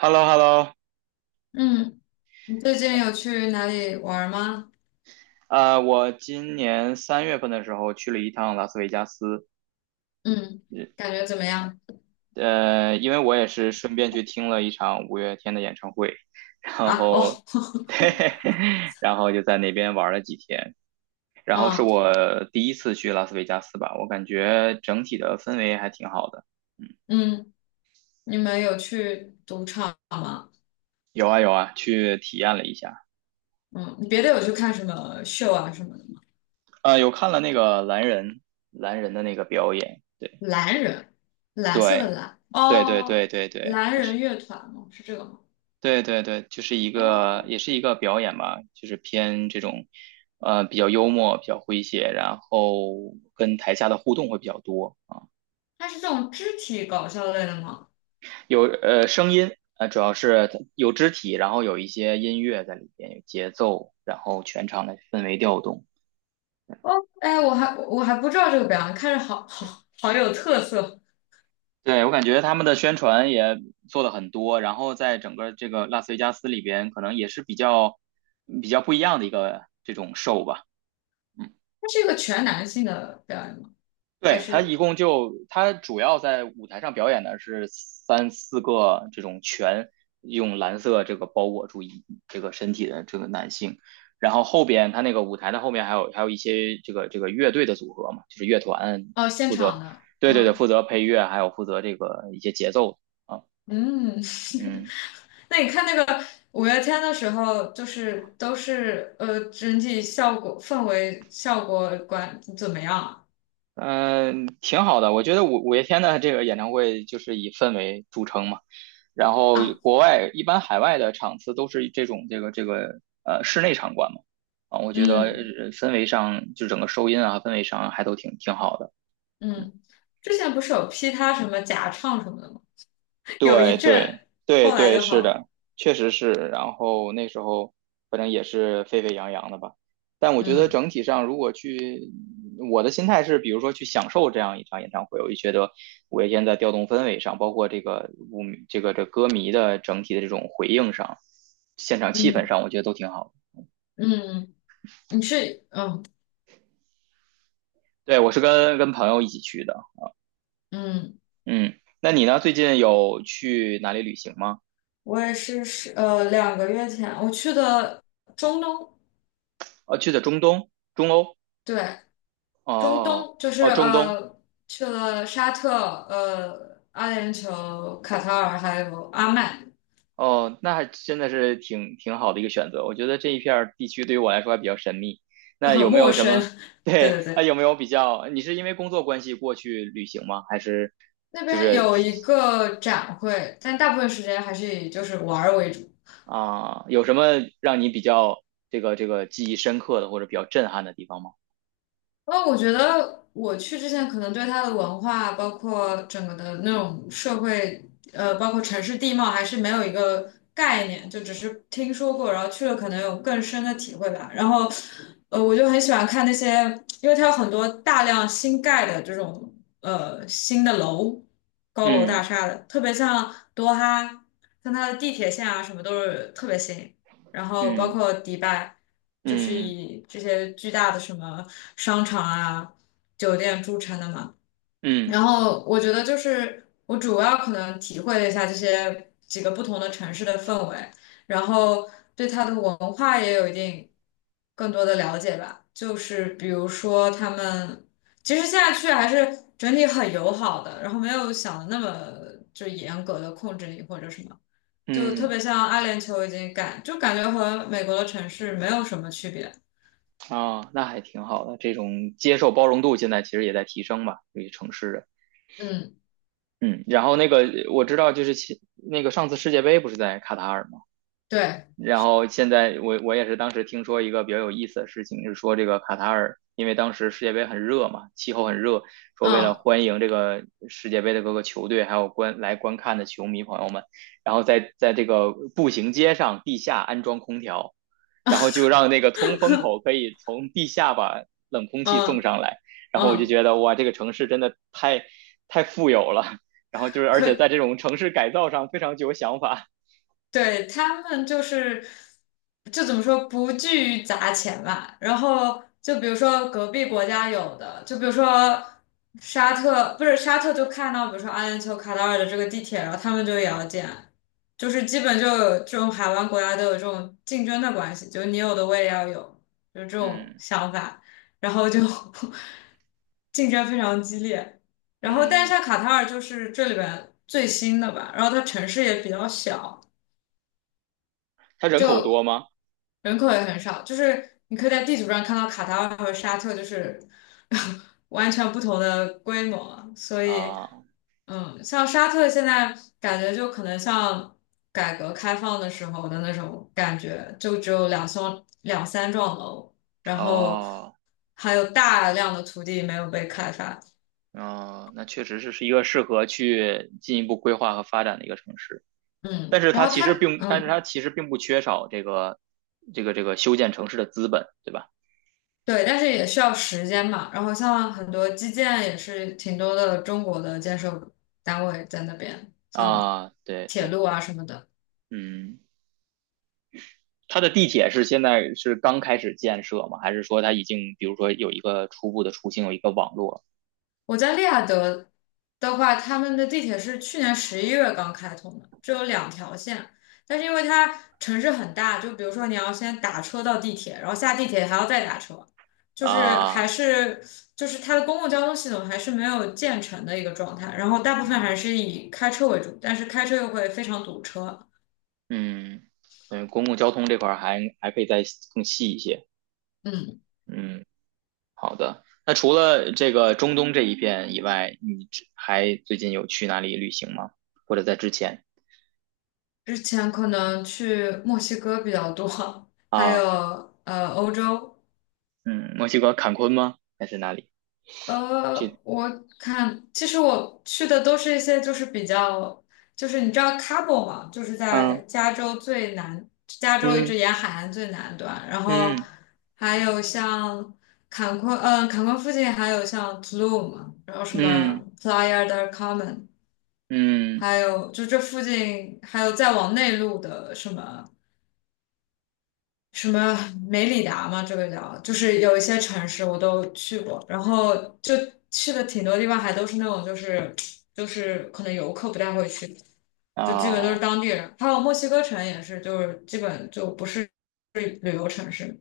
Hello, hello.。 嗯，你最近有去哪里玩儿吗？我今年3月份的时候去了一趟拉斯维加斯。嗯，感觉怎么样？因为我也是顺便去听了一场五月天的演唱会，然啊，哦，后，对，然后就在那边玩了几天。然后是嗯我第一次去拉斯维加斯吧，我感觉整体的氛围还挺好的。嗯。嗯，你们有去赌场吗？有啊有啊，去体验了一下。嗯，你别的有去看什么秀啊什么的吗？啊，有看了那个蓝人的那个表演。蓝人，蓝色的对蓝，对对对哦，对对对，蓝他人是。乐团吗？是这个吗？对对对，就是一个哦，也是一个表演吧，就是偏这种，比较幽默，比较诙谐，然后跟台下的互动会比较多啊。它是这种肢体搞笑类的吗？有声音，主要是有肢体，然后有一些音乐在里边，有节奏，然后全场的氛围调动。哦，哎，我还不知道这个表演，看着好好好有特色。对，我感觉他们的宣传也做了很多，然后在整个这个拉斯维加斯里边，可能也是比较不一样的一个这种 show 吧。嗯。它是一个全男性的表演吗？还对，他是一共就他主要在舞台上表演的是3、4个这种全用蓝色这个包裹住这个身体的这个男性，然后后边他那个舞台的后面还有一些这个乐队的组合嘛，就是乐团哦现负场责。的？对对对，嗯。负责配乐，还有负责这个一些节奏啊。嗯，嗯那你看那个五月天的时候，就是都是整体效果、氛围、效果管怎么样啊？嗯，挺好的，我觉得五月天的这个演唱会就是以氛围著称嘛。然后啊，国外一般海外的场次都是这种这个室内场馆嘛。啊，我觉得嗯氛围上就整个收音啊氛围上还都挺好的。嗯，之前不是有批他什么假唱什么的吗？有一对对阵，对后来对，就是好了。的，确实是。然后那时候反正也是沸沸扬扬的吧。但我觉得嗯整体上，如果去，我的心态是，比如说去享受这样一场演唱会，我就觉得五月天在调动氛围上，包括这个舞这个这歌迷的整体的这种回应上，现场气氛嗯上，我觉得都挺好的。嗯。你是嗯对，我是跟朋友一起去的。嗯，嗯，那你呢？最近有去哪里旅行吗？我也是2个月前我去的中东。哦，去的中东、中欧。对，中哦东就是哦，中东。去了沙特、阿联酋、卡塔尔还有阿曼，哦，那还真的是挺好的一个选择。我觉得这一片儿地区对于我来说还比较神秘。就那很有没陌有什生。么？对对，对那对，有没有比较？你是因为工作关系过去旅行吗？还是那就边是有一个展会，但大部分时间还是以就是玩儿为主。啊，有什么让你比较这个记忆深刻的或者比较震撼的地方吗？哦，我觉得我去之前可能对它的文化，包括整个的那种社会，包括城市地貌，还是没有一个概念，就只是听说过，然后去了可能有更深的体会吧。然后，我就很喜欢看那些，因为它有很多大量新盖的这种新的楼，高楼大嗯厦的，特别像多哈，像它的地铁线啊什么都是特别新。然后包嗯括迪拜，就是嗯以这些巨大的什么商场啊、酒店著称的嘛。嗯然嗯。后我觉得就是我主要可能体会了一下这些几个不同的城市的氛围，然后对它的文化也有一定更多的了解吧。就是比如说他们，其实现在去还是整体很友好的，然后没有想的那么就严格的控制你或者什么。就特嗯。别像阿联酋已经感觉和美国的城市没有什么区别。啊，那还挺好的，这种接受包容度现在其实也在提升吧，对于城市人。嗯，嗯，然后那个我知道，就是那个上次世界杯不是在卡塔尔吗？对，然后现在我也是当时听说一个比较有意思的事情，是说这个卡塔尔，因为当时世界杯很热嘛，气候很热，说为了嗯欢迎这个世界杯的各个球队，还有观看的球迷朋友们，然后在这个步行街上地下安装空调，然后就让那个通风口可以从地下把冷空气送嗯上来。然后我就嗯，觉得哇，这个城市真的太富有了。然后就是而且可在这种城市改造上非常具有想法。对，他们就是，就怎么说，不惧于砸钱吧。然后就比如说隔壁国家有的，就比如说沙特，不是沙特就看到，比如说阿联酋、卡塔尔的这个地铁，然后他们就也要建，就是基本就有这种海湾国家都有这种竞争的关系，就你有的我也要有，就是这种嗯想法，然后就 竞争非常激烈。然后，但是嗯。像卡塔尔就是这里边最新的吧，然后它城市也比较小。它人口多就吗？人口也很少，就是你可以在地图上看到卡塔尔和沙特就是 完全不同的规模，所以啊，嗯，像沙特现在感觉就可能像改革开放的时候的那种感觉，就只有两栋两三幢楼，然后哦，还有大量的土地没有被开发，哦，那确实是一个适合去进一步规划和发展的一个城市。但嗯，是然它后其实它并，嗯。不缺少这个这个修建城市的资本，对吧？对，但是也需要时间嘛。然后像很多基建也是挺多的中国的建设单位在那边，像啊，对铁对，路啊什么的。嗯，它的地铁是现在是刚开始建设吗？还是说它已经，比如说有一个初步的雏形，有一个网络我在利雅得的话，他们的地铁是去年11月刚开通的，只有2条线。但是因为它城市很大，就比如说你要先打车到地铁，然后下地铁还要再打车，就是还啊？是就是它的公共交通系统还是没有建成的一个状态。然后大部分嗯还是以开车为主，但是开车又会非常堵车。嗯，嗯，公共交通这块儿还可以再更细一些。嗯，嗯。好的，那除了这个中东这一片以外，你之还最近有去哪里旅行吗？或者在之前。之前可能去墨西哥比较多，还有啊，欧洲。嗯，墨西哥坎昆吗？还是哪里去？我看其实我去的都是一些就是比较，就是你知道 Cabo 嘛，就是在嗯加州最南，加州一直嗯沿海岸最南端，然后嗯还有像坎昆，坎昆附近还有像 Tulum，然后什么 嗯 Playa del Carmen，嗯还有就这附近还有再往内陆的什么。什么梅里达嘛，这个叫，就是有一些城市我都去过，然后就去的挺多地方，还都是那种就是可能游客不太会去，就基本都是啊，当地人。还有墨西哥城也是，就是基本就不是旅游城市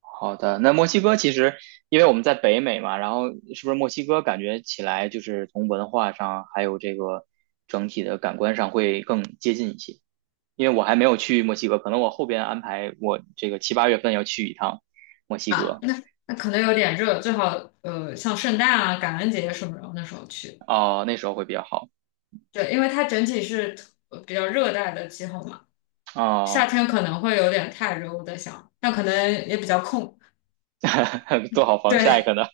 好的。那墨西哥其实，因为我们在北美嘛，然后是不是墨西哥感觉起来就是从文化上还有这个整体的感官上会更接近一些？因为我还没有去墨西哥，可能我后边安排我这个7、8月份要去一趟墨西啊。哥。那可能有点热，最好像圣诞啊、感恩节什么的那时候去，哦，那时候会比较好。对，因为它整体是比较热带的气候嘛，夏哦，天可能会有点太热，我在想，那可能也比较空，做好防晒对。可能。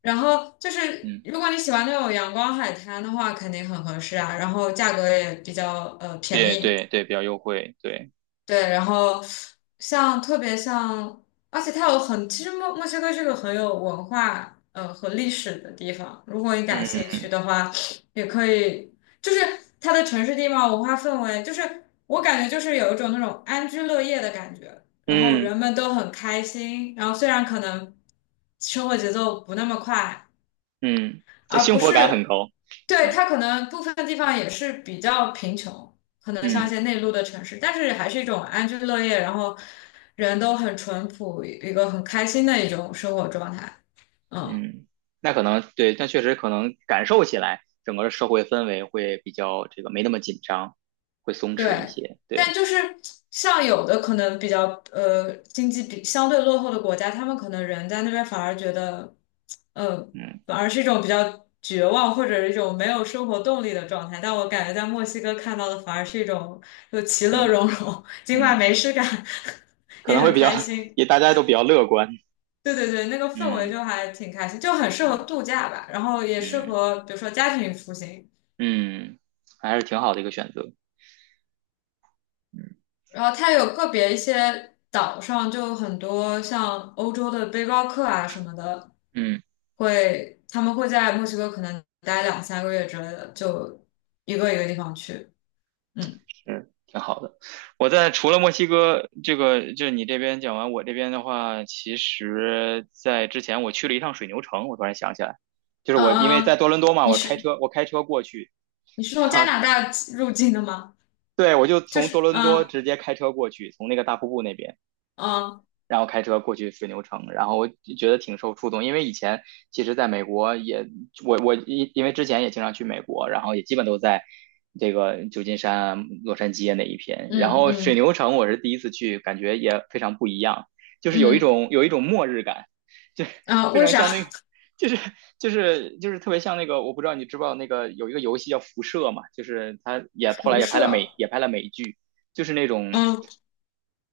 然后就是，嗯，如果你喜欢那种阳光海滩的话，肯定很合适啊。然后价格也比较便对宜，对对，比较优惠，对。对。然后像特别像，而且它有很，其实墨西哥是个很有文化和历史的地方。如果你感兴嗯趣的话，也可以，就是它的城市地貌、文化氛围，就是我感觉就是有一种那种安居乐业的感觉。然后嗯人们都很开心，然后虽然可能生活节奏不那么快。嗯，这而幸不福感很是，高，对，对。它可能部分地方也是比较贫穷，可能像一嗯些内陆的城市，但是还是一种安居乐业，然后人都很淳朴，一个很开心的一种生活状态。嗯。嗯，那可能对，但确实可能感受起来，整个社会氛围会比较这个没那么紧张，会松弛一对，些，但对。就是像有的可能比较经济比相对落后的国家，他们可能人在那边反而觉得，呃，嗯反而是一种比较绝望或者是一种没有生活动力的状态。但我感觉在墨西哥看到的反而是一种就其乐嗯融融，尽管嗯，没事干，可也能会很比较 开 心。也大家都比较乐观。对对对，那个氛围嗯就还挺开心，就很适合嗯。度假吧，然后也适嗯合比如说家庭旅行。嗯，还是挺好的一个选择。嗯然后它有个别一些岛上就很多像欧洲的背包客啊什么的，嗯，他们会在墨西哥可能待两三个月之类的，就一个一个地方去。嗯是挺好的。我在除了墨西哥这个，就是你这边讲完，我这边的话，其实在之前我去了一趟水牛城，我突然想起来，就是嗯我因为嗯，在多伦多嘛，你我开是车我开车过去。你是 从然加后拿大入境的吗？对我就就从多是伦多直接开车过去，从那个大瀑布那边。嗯然后开车过去水牛城，然后我觉得挺受触动，因为以前其实在美国也，我因为之前也经常去美国，然后也基本都在这个旧金山啊、洛杉矶啊那一片，然嗯后水嗯牛城我是第一次去，感觉也非常不一样，就是有一嗯种有一种末日感。就 啊，非为常啥 像那个。就是就是就是特别像那个，我不知道你知不知道那个有一个游戏叫《辐射》嘛，就是它 也后来辐也拍了美射？剧，就是那种嗯，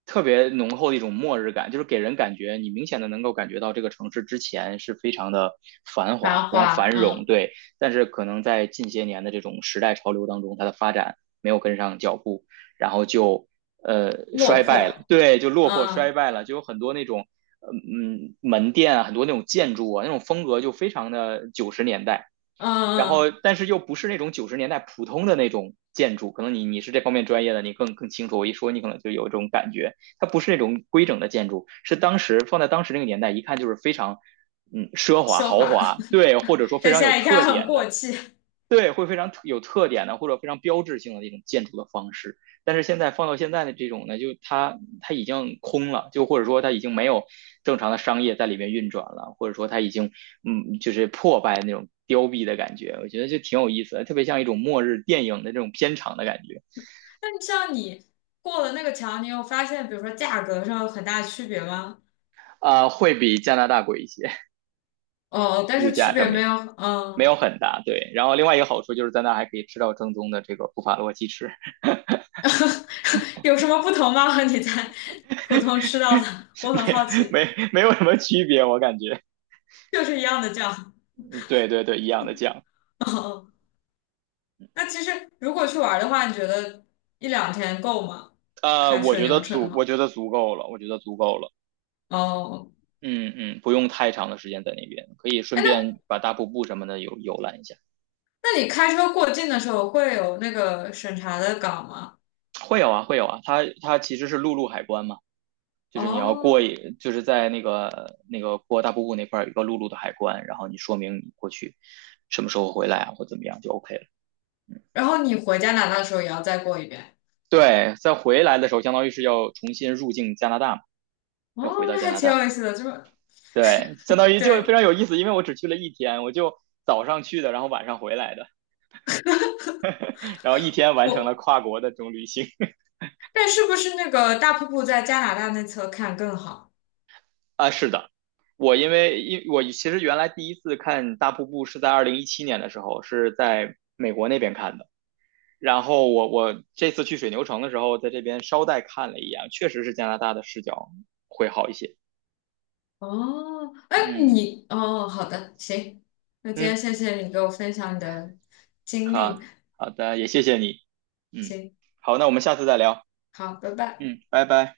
特别浓厚的一种末日感，就是给人感觉你明显的能够感觉到这个城市之前是非常的繁华、繁非常繁华，荣，嗯，对。但是可能在近些年的这种时代潮流当中，它的发展没有跟上脚步，然后就落衰败了，魄，对，就落魄衰嗯败了，就有很多那种。嗯嗯，门店啊，很多那种建筑啊，那种风格就非常的九十年代。然嗯后嗯，但是又不是那种九十年代普通的那种建筑，可能你是这方面专业的，你更清楚。我一说你可能就有这种感觉，它不是那种规整的建筑，是当时放在当时那个年代，一看就是非常奢华奢豪华，华，对，或者说非但现常有在一特看很点过的。气。对，会非常有特点的或者非常标志性的那种建筑的方式。但是现在放到现在的这种呢，就它已经空了，就或者说它已经没有正常的商业在里面运转了，或者说它已经就是破败那种凋敝的感觉。我觉得就挺有意思的，特别像一种末日电影的这种片场的感觉。那像你过了那个桥，你有发现，比如说价格上有很大区别吗？啊,会比加拿大贵一些，哦，但物是区价上别没面有，没有嗯，很大。对，然后另外一个好处就是在那还可以吃到正宗的这个布法罗鸡翅。有什么不同吗？和你在普通吃到的，我很好 奇，没有什么区别，我感觉。就是一样的酱。嗯对对对，一样的酱。哦，那其实如果去玩的话，你觉得一两天够吗？开顺流程的我话，觉得足够了，我觉得足够了。哦，嗯嗯，不用太长的时间在那边，可以顺哎，那便把大瀑布什么的游览一下。那你开车过境的时候会有那个审查的岗吗？会有啊，会有啊，它其实是陆路海关嘛，就是你要哦，就是在那个过大瀑布那块儿有一个陆路的海关，然后你说明你过去什么时候回来啊，或怎么样就 OK 了。然后你回加拿大的时候也要再过一遍。对，在回来的时候，相当于是要重新入境加拿大嘛，哦，要回到那加还拿挺大。有意思的，就是对，相当于就非对，常有意思，因为我只去了一天，我就早上去的，然后晚上回来的。然后一天完成了我，跨国的这种旅行。 但是不是那个大瀑布在加拿大那侧看更好？啊。是的，我因为因我其实原来第一次看大瀑布是在2017年的时候，是在美国那边看的。然后我这次去水牛城的时候，在这边捎带看了一眼，确实是加拿大的视角会好一些。哦，哎，嗯哦，好的，行，那今嗯，天谢谢你给我分享你的经历，好,好的,也谢谢你。嗯，行，好，那我们下次再聊。好，拜拜。嗯，拜拜。